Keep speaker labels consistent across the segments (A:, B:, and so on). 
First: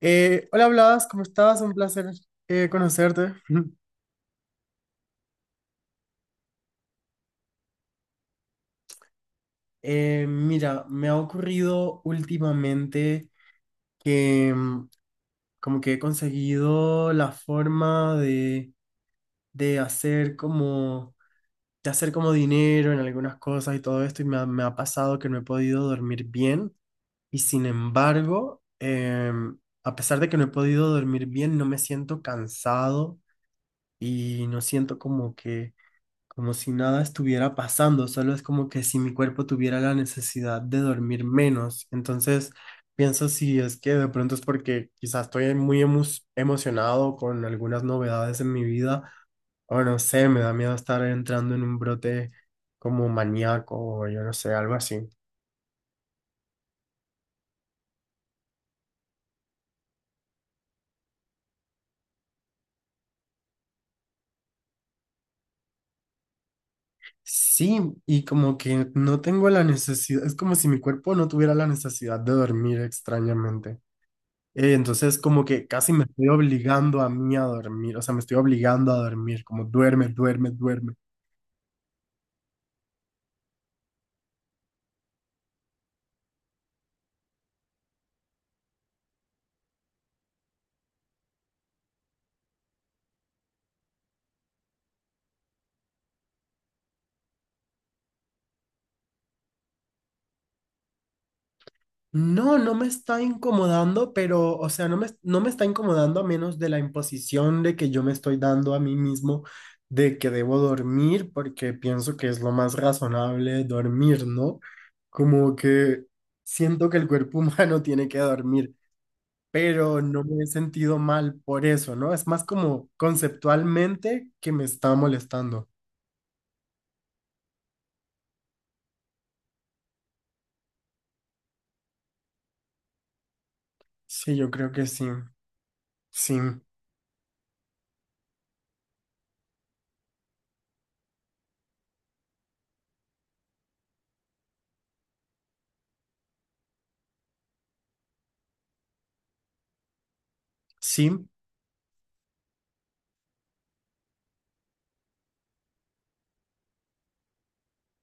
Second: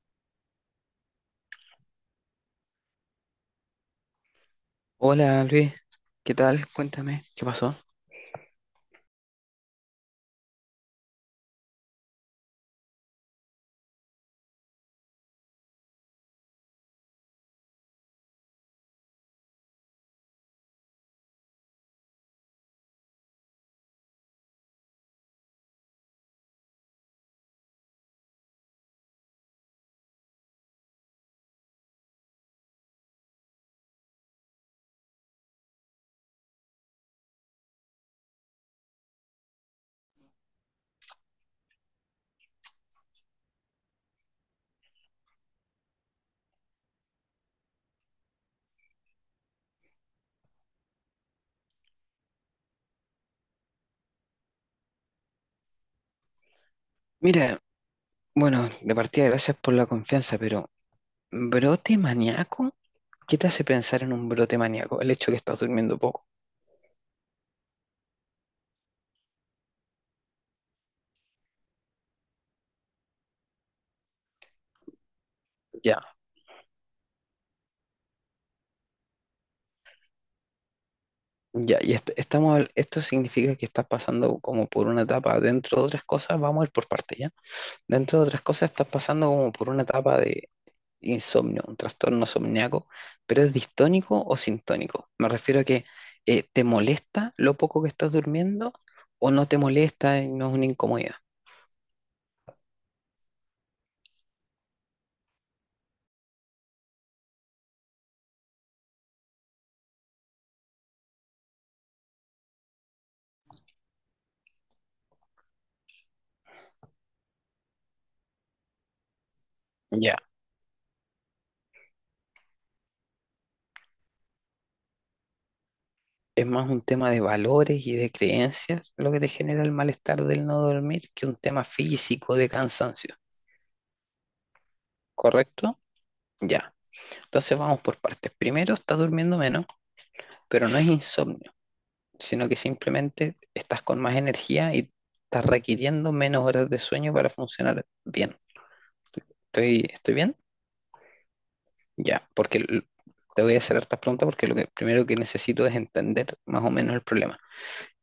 A: Hola Blas, ¿cómo estás? Un placer conocerte.
B: Hola Luis, ¿qué tal? Cuéntame, ¿qué pasó?
A: Mira, me ha ocurrido últimamente que como que he conseguido la forma de hacer como de hacer como dinero en algunas cosas y todo esto y me ha pasado que no he podido dormir bien y sin embargo, a pesar de que no he podido dormir bien, no me siento cansado y no siento como que como si nada estuviera pasando, solo es como que si mi cuerpo tuviera la necesidad de dormir menos. Entonces, pienso si es que de pronto es porque quizás estoy emocionado con algunas novedades en mi vida, o no sé, me da miedo estar entrando en un brote como maníaco o yo no sé, algo así.
B: Mira, bueno, de partida gracias por la confianza, pero ¿brote maníaco? ¿Qué te hace pensar en un brote maníaco? El hecho de que estás durmiendo poco.
A: Sí, y como que no tengo la necesidad, es como si mi cuerpo no tuviera la necesidad de dormir extrañamente. Entonces como que casi
B: Ya,
A: me estoy obligando a mí a dormir, o sea, me estoy obligando a dormir, como duerme, duerme, duerme.
B: ya, y estamos, esto significa que estás pasando como por una etapa, dentro de otras cosas, vamos a ir por parte, ¿ya? Dentro de otras cosas estás pasando como por una etapa insomnio, un trastorno somníaco, pero es distónico o sintónico. Me refiero a que te molesta lo poco que estás durmiendo o no te molesta y no es una incomodidad.
A: No, no me está incomodando, pero, o sea, no me está incomodando a menos de la imposición de que yo me estoy dando a mí mismo de que debo dormir, porque pienso que es lo más razonable dormir, ¿no? Como que siento que el cuerpo humano tiene que dormir, pero
B: Ya,
A: no me he sentido mal por eso, ¿no? Es más como conceptualmente que me está molestando.
B: es más un tema de valores y de creencias lo que te genera el malestar del no dormir que un tema físico de cansancio,
A: Sí, yo creo que sí,
B: ¿correcto?
A: sí,
B: Ya, entonces vamos por partes. Primero, estás durmiendo menos, pero no es insomnio, sino que simplemente estás con más energía y estás requiriendo menos horas de sueño para funcionar bien. ¿Estoy bien?
A: sí.
B: Ya, porque te voy a hacer hartas preguntas porque lo que, primero que necesito es entender más o menos el problema.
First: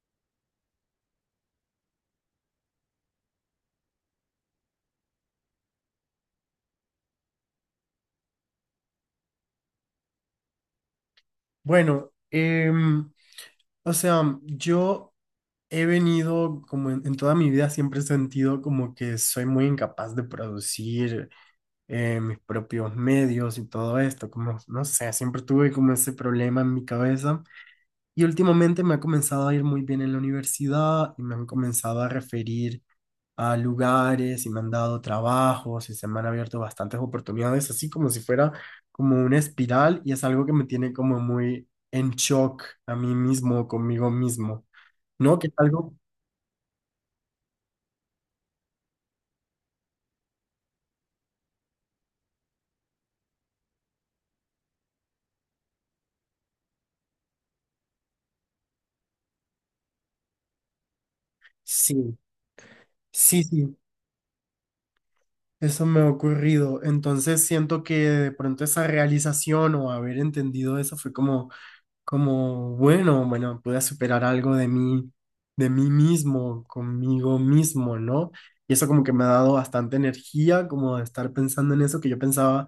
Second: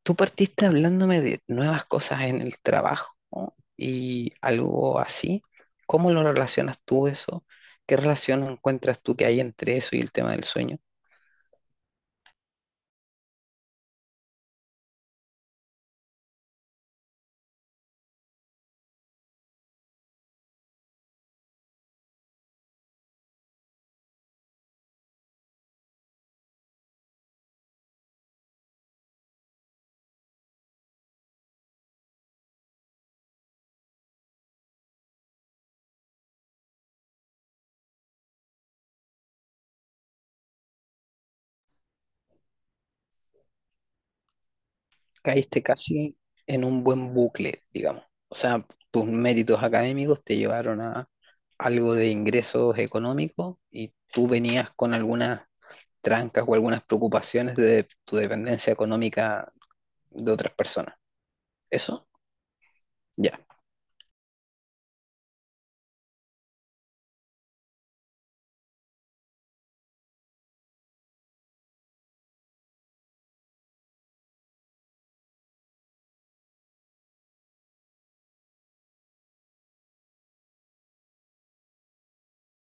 B: Tú partiste hablándome de nuevas cosas en el trabajo, ¿no?, y algo así. ¿Cómo lo relacionas tú eso? ¿Qué relación encuentras tú que hay entre eso y el tema del sueño?
A: Bueno, o sea, yo he venido como en toda mi vida siempre he sentido como que soy muy incapaz de producir mis propios medios y todo esto, como, no sé, siempre tuve como ese problema en mi cabeza y últimamente me ha comenzado a ir muy bien en la universidad y me han comenzado a referir a lugares y me han dado trabajos y se me han abierto bastantes oportunidades, así como si fuera como una espiral y es algo que me tiene como muy en shock a mí mismo, conmigo mismo, ¿no? Que es
B: Caíste
A: algo,
B: casi en un buen bucle, digamos. O sea, tus méritos académicos te llevaron a algo de ingresos económicos y tú venías con algunas trancas o algunas preocupaciones de tu dependencia económica de otras personas. ¿Eso?
A: sí,
B: Ya.
A: sí, sí, eso me ha ocurrido. Entonces siento que de pronto esa realización o haber entendido eso fue como como, bueno, bueno, pude superar algo de mí mismo, conmigo mismo, ¿no? Y eso como que me ha dado bastante energía, como de estar pensando en eso que yo pensaba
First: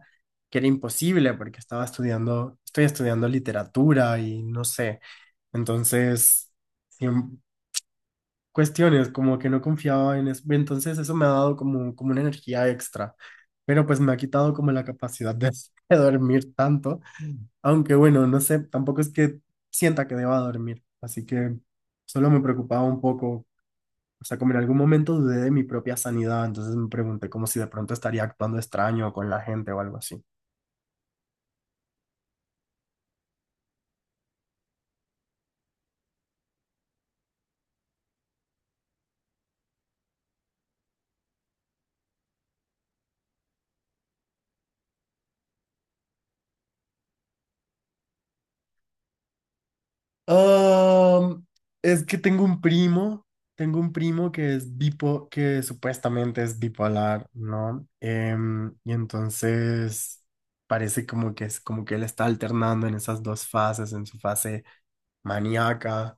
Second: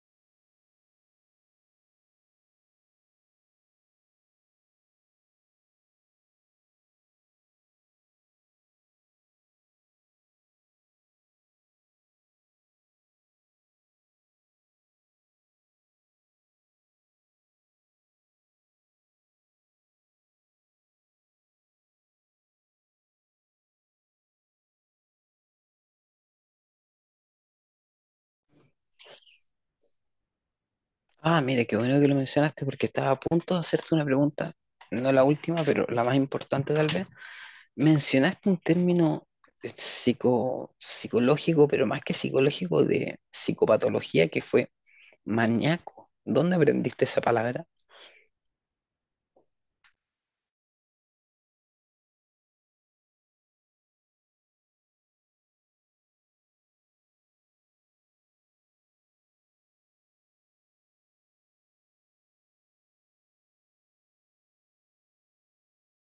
A: que era imposible, porque estaba estudiando, estoy estudiando literatura y no sé. Entonces, siem- cuestiones como que no confiaba en eso. Entonces eso me ha dado como, como una energía extra, pero pues me ha quitado como la capacidad de de dormir tanto. Aunque bueno, no sé, tampoco es que sienta que deba dormir, así que solo me preocupaba un poco, o sea, como en algún momento dudé de mi propia sanidad, entonces me pregunté como si de pronto estaría actuando extraño con la gente o algo así.
B: Ah, mire, qué bueno que lo mencionaste porque estaba a punto de hacerte una pregunta, no la última, pero la más importante tal vez. Mencionaste un término psico, psicológico, pero más que psicológico, de psicopatología, que fue maníaco. ¿Dónde aprendiste esa palabra?
A: Ah, es que tengo un primo que es que supuestamente es bipolar, ¿no? Y entonces parece como que es como que él está alternando en esas dos fases, en su fase maníaca.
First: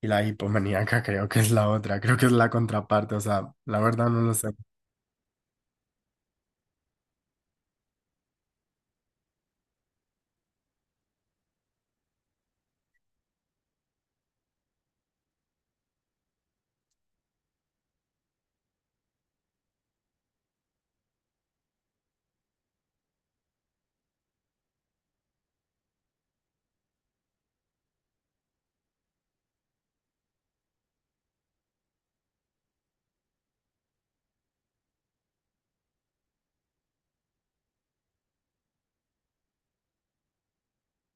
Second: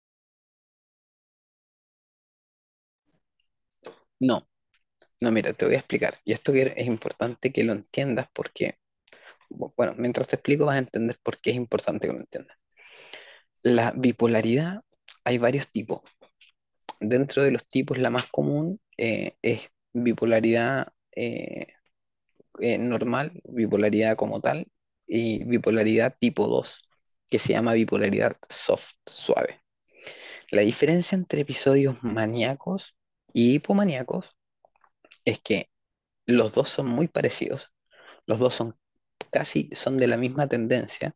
A: Y la hipomaníaca creo que es la otra, creo que es la contraparte, o sea, la verdad no lo
B: No,
A: sé.
B: no, mira, te voy a explicar. Y esto que es importante que lo entiendas porque, bueno, mientras te explico vas a entender por qué es importante que lo entiendas. La bipolaridad, hay varios tipos. Dentro de los tipos, la más común es bipolaridad normal, bipolaridad como tal, y bipolaridad tipo 2 que se llama bipolaridad soft, suave. La diferencia entre episodios maníacos y hipomaníacos es que los dos son muy parecidos, los dos son casi, son de la misma tendencia,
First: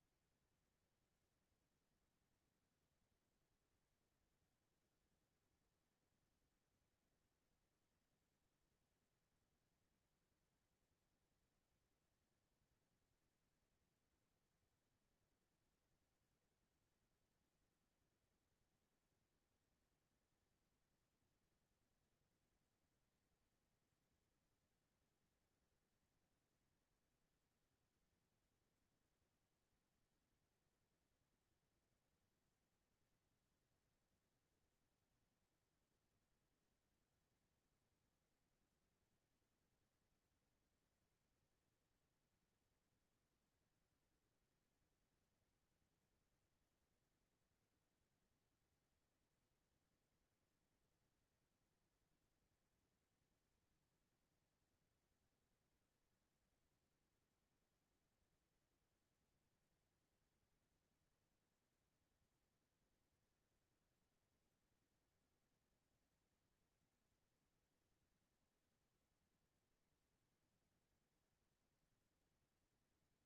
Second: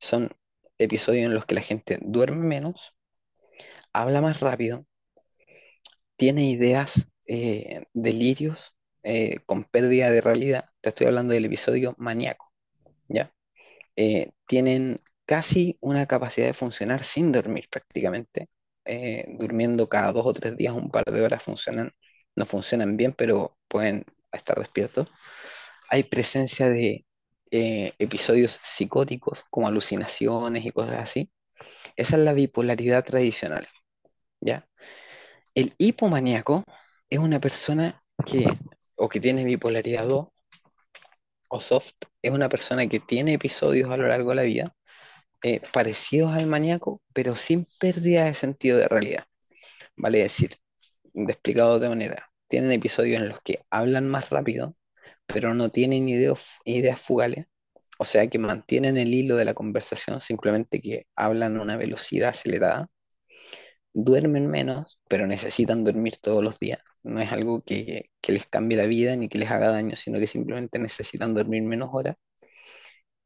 B: son episodios en los que la gente duerme menos, habla más rápido, tiene ideas, delirios con pérdida de realidad. Te estoy hablando del episodio maníaco, ¿ya? Tienen casi una capacidad de funcionar sin dormir prácticamente. Durmiendo cada dos o tres días un par de horas funcionan, no funcionan bien, pero pueden estar despiertos. Hay presencia de episodios psicóticos como alucinaciones y cosas así. Esa es la bipolaridad tradicional, ¿ya? El hipomaníaco es una persona que, o que tiene bipolaridad 2 o soft, es una persona que tiene episodios a lo largo de la vida parecidos al maníaco, pero sin pérdida de sentido de realidad. Vale decir, de explicado de otra manera, tienen episodios en los que hablan más rápido, pero no tienen ideas fugales, o sea que mantienen el hilo de la conversación, simplemente que hablan a una velocidad acelerada, duermen menos, pero necesitan dormir todos los días. No es algo que les cambie la vida ni que les haga daño, sino que simplemente necesitan dormir menos horas.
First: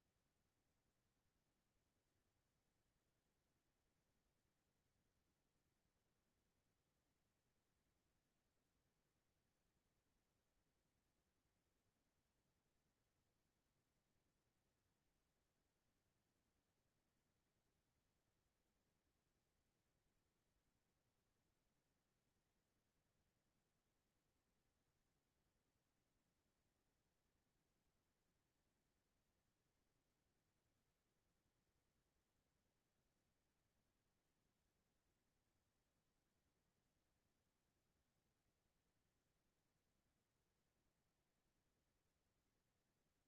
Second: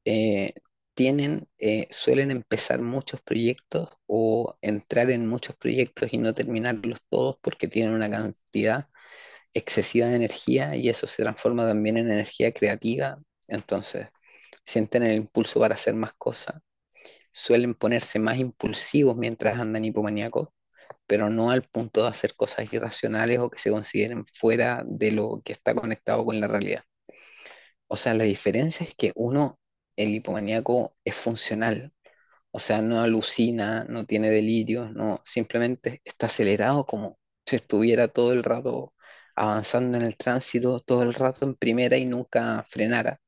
B: Eh, tienen, suelen empezar muchos proyectos o entrar en muchos proyectos y no terminarlos todos porque tienen una cantidad excesiva de energía y eso se transforma también en energía creativa. Entonces, sienten el impulso para hacer más cosas. Suelen ponerse más impulsivos mientras andan hipomaníacos, pero no al punto de hacer cosas irracionales o que se consideren fuera de lo que está conectado con la realidad. O sea, la diferencia es que uno, el hipomaníaco, es funcional. O sea, no alucina, no tiene delirios, no, simplemente está acelerado como si estuviera todo el rato avanzando en el tránsito, todo el rato en primera y nunca frenara.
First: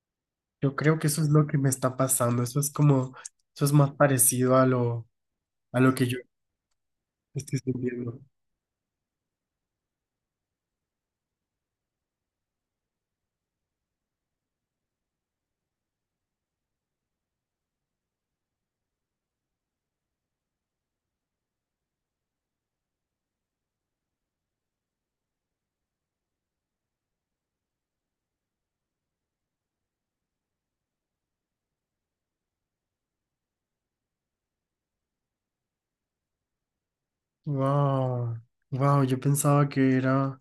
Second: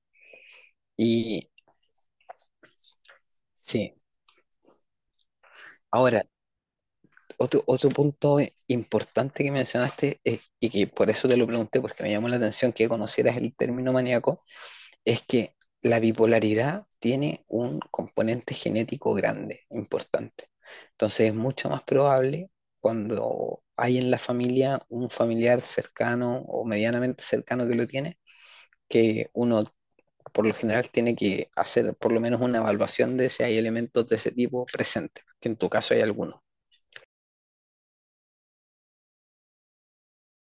A: Yo creo que eso es lo
B: Y
A: que me está pasando, eso es como, eso es más
B: sí,
A: parecido a lo que yo
B: ahora
A: estoy
B: otro, otro
A: sintiendo.
B: punto importante que mencionaste, y que por eso te lo pregunté, porque me llamó la atención que conocieras el término maníaco, es que la bipolaridad tiene un componente genético grande, importante. Entonces es mucho más probable cuando hay en la familia un familiar cercano o medianamente cercano que lo tiene, que uno por lo general tiene que hacer por lo menos una evaluación de si hay elementos de ese tipo presentes, que en tu caso hay algunos.
A: Wow, wow, yo pensaba que era,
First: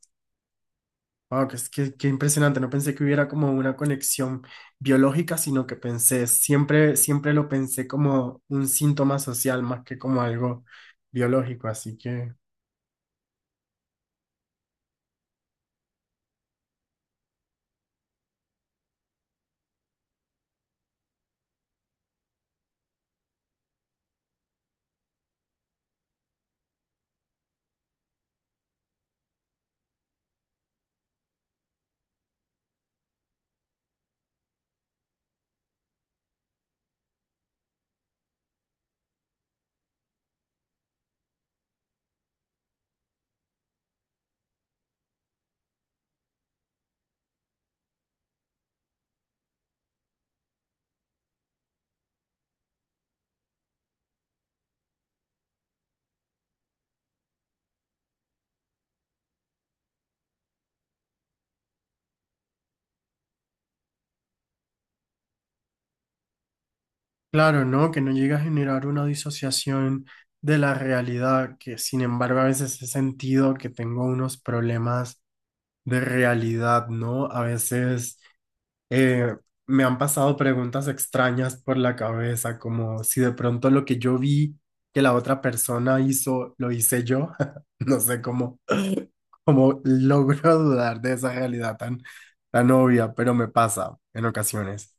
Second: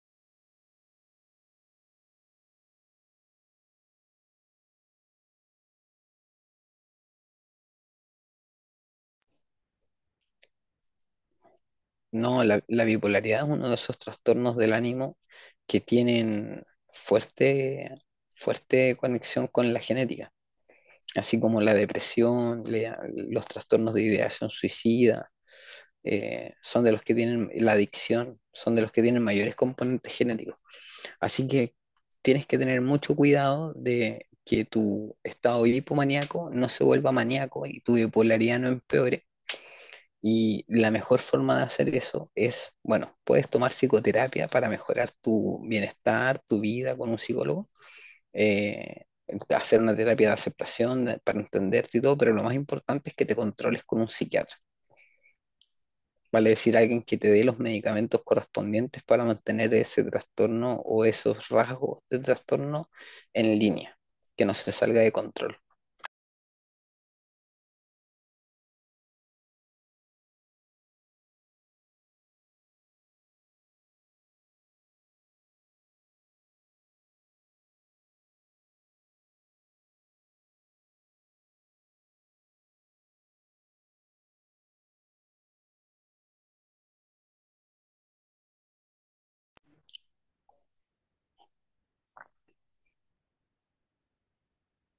A: wow, que impresionante, no pensé que hubiera como una conexión biológica, sino que pensé, siempre, siempre lo pensé como un síntoma social más que como algo biológico, así que...
B: No, la bipolaridad es uno de esos trastornos del ánimo que tienen fuerte, fuerte conexión con la genética, así como la depresión, los trastornos de ideación suicida, son de los que tienen la adicción, son de los que tienen mayores componentes genéticos. Así que tienes que tener mucho cuidado de que tu estado hipomaníaco no se vuelva maníaco y tu bipolaridad no empeore, y la mejor forma de hacer eso es, bueno, puedes tomar psicoterapia para mejorar tu bienestar, tu vida con un psicólogo, eh, hacer una terapia de aceptación para entenderte y todo, pero lo más importante es que te controles con un psiquiatra. Vale decir, alguien que te dé los medicamentos correspondientes para mantener ese trastorno o esos rasgos de trastorno en línea, que no se salga de control.
A: Claro, ¿no? Que no llega a generar una disociación de la realidad, que sin embargo a veces he sentido que tengo unos problemas de realidad, ¿no? A veces eh, me han pasado preguntas extrañas por la cabeza, como si de pronto lo que yo vi que la otra persona hizo, lo hice yo. No sé cómo como logro dudar de esa realidad tan, tan obvia, pero me pasa en ocasiones.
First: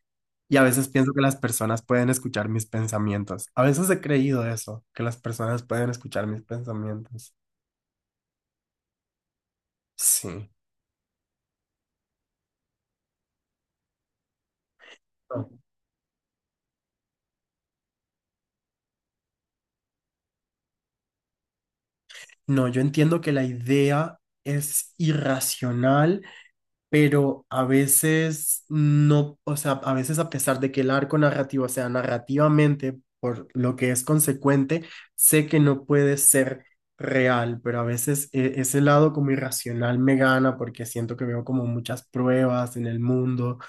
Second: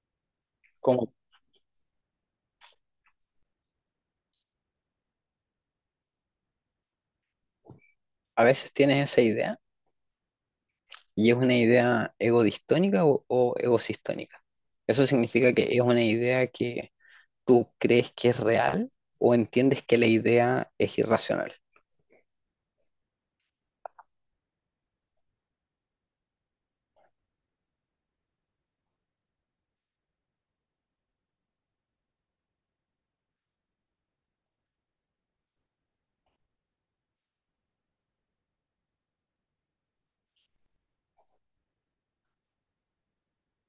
A: Y a veces pienso
B: Como
A: que las personas pueden escuchar mis pensamientos. A veces he creído eso, que las personas pueden escuchar mis pensamientos.
B: a veces tienes esa idea,
A: Sí.
B: ¿y es una idea egodistónica o egosistónica? ¿Eso
A: No,
B: significa que es una idea que tú crees que es real o entiendes que la idea es irracional?
A: no, yo entiendo que la idea es irracional pero a veces no, o sea, a veces a pesar de que el arco narrativo sea narrativamente, por lo que es consecuente, sé que no puede ser real, pero a veces ese lado como irracional me gana porque siento que veo como muchas pruebas en el mundo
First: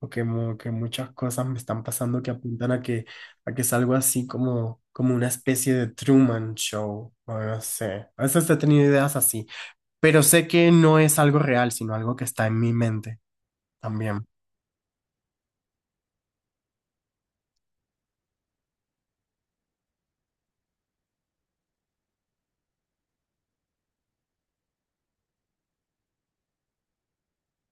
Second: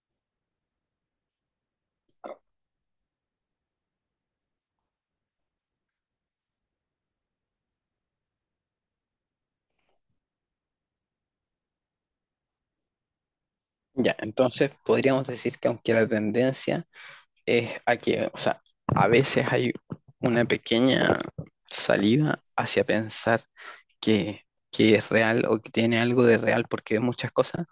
A: que muchas cosas me están pasando que apuntan a que es algo así como, como una especie de Truman Show, o no sé, a veces he tenido ideas así. Pero sé que no es algo real, sino algo que está en mi mente.
B: Ya,
A: También,
B: entonces podríamos decir que aunque la tendencia es a que, o sea, a veces hay una pequeña salida hacia pensar que, que es real o que tiene algo de real porque ves muchas cosas,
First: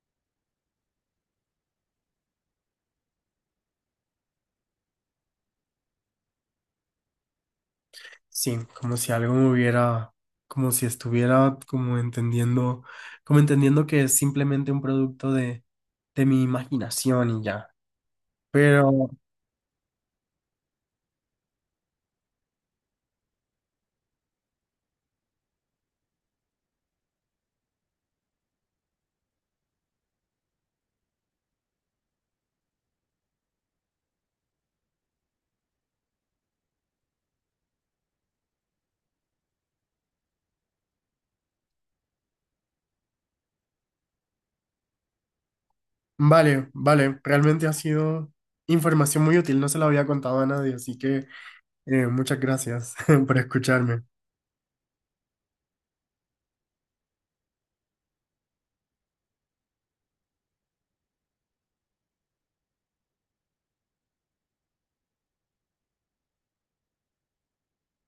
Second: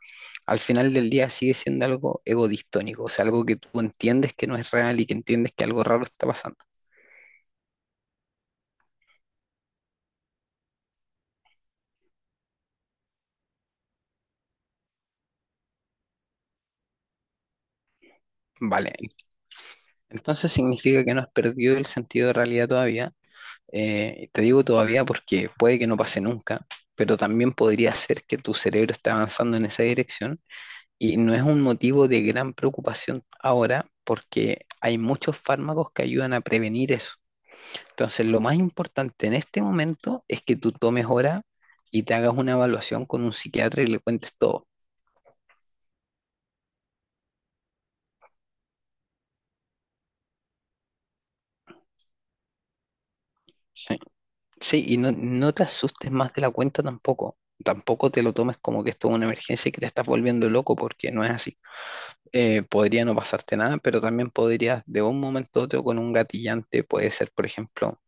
B: al final del día sigue siendo algo egodistónico, o sea, algo que tú entiendes que no es real y que entiendes que algo raro está pasando.
A: sí, como si algo me hubiera, como si estuviera como entendiendo que es simplemente un producto de mi imaginación y ya. Pero
B: Vale, entonces significa que no has perdido el sentido de realidad todavía. Te digo todavía porque puede que no pase nunca, pero también podría ser que tu cerebro esté avanzando en esa dirección y no es un motivo de gran preocupación ahora porque hay muchos fármacos que ayudan a prevenir eso. Entonces, lo más importante en este momento es que tú tomes hora y te hagas una evaluación con un psiquiatra y le cuentes todo.
A: vale, vale, realmente ha sido información muy útil, no se la había contado a nadie, así que muchas gracias por
B: ¿Sí?
A: escucharme.
B: Sí, y no, no te asustes más de la cuenta tampoco. Tampoco te lo tomes como que esto es una emergencia y que te estás volviendo loco, porque no es así. Podría no pasarte nada, pero también podrías, de un momento a otro, con un gatillante, puede ser, por ejemplo,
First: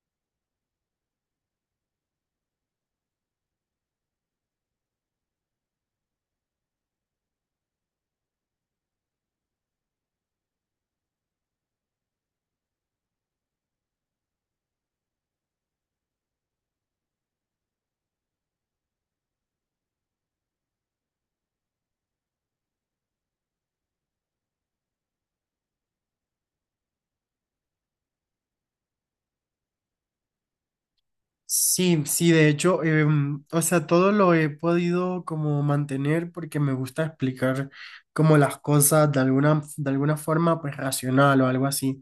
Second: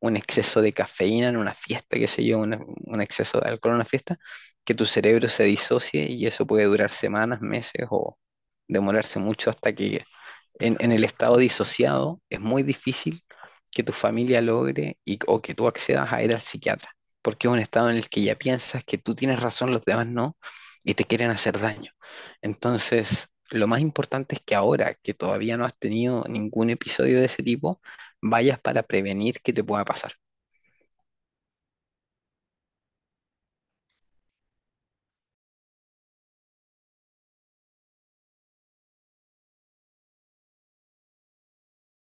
B: un exceso de cafeína en una fiesta, qué sé yo, un exceso de alcohol en una fiesta, que tu cerebro se disocie y eso puede durar semanas, meses o demorarse mucho hasta que en el estado disociado, es muy difícil que tu familia logre y, o que tú accedas a ir al psiquiatra, porque es un estado en el que ya piensas que tú tienes razón, los demás no, y te quieren hacer daño. Entonces, lo más importante es que ahora que todavía no has tenido ningún episodio de ese tipo, vayas para prevenir que te pueda pasar.
A: Sí, sí, de hecho, o sea, todo lo he podido como mantener porque me gusta explicar como las cosas de alguna forma pues racional o algo así.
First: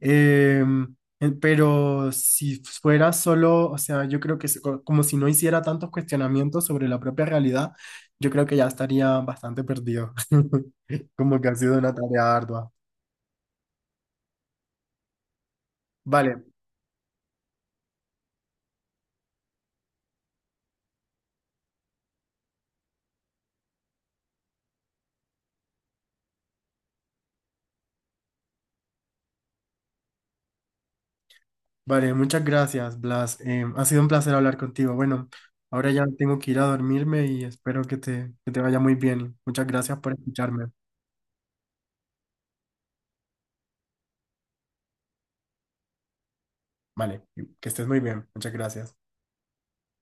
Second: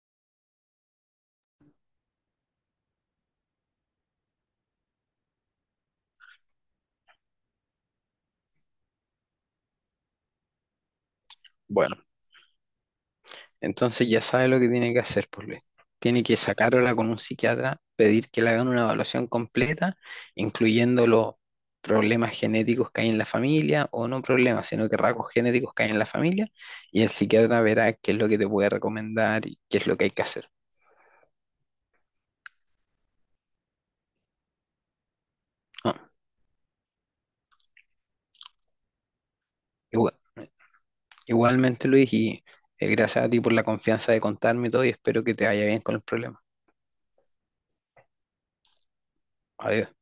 A: Pero si fuera solo, o sea, yo creo que como si no hiciera tantos cuestionamientos sobre la propia realidad, yo creo que ya estaría bastante perdido. Como que ha sido una
B: Bueno,
A: tarea ardua.
B: entonces ya sabe lo que tiene que hacer, pues Luis. Tiene que
A: Vale,
B: sacarla con un psiquiatra, pedir que le hagan una evaluación completa, incluyendo los problemas genéticos que hay en la familia, o no problemas, sino que rasgos genéticos que hay en la familia, y el psiquiatra verá qué es lo que te puede recomendar y qué es lo que hay que hacer.
A: vale, muchas gracias, Blas. Ha sido un placer hablar contigo. Bueno, ahora
B: Ah,
A: ya tengo que ir a dormirme y espero que que te vaya muy bien. Muchas gracias
B: igua-
A: por escucharme.
B: igualmente, Luis, y gracias a ti por la confianza de contarme todo y espero que te vaya bien con el problema.
A: Vale, que estés muy bien. Muchas gracias.
B: Adiós.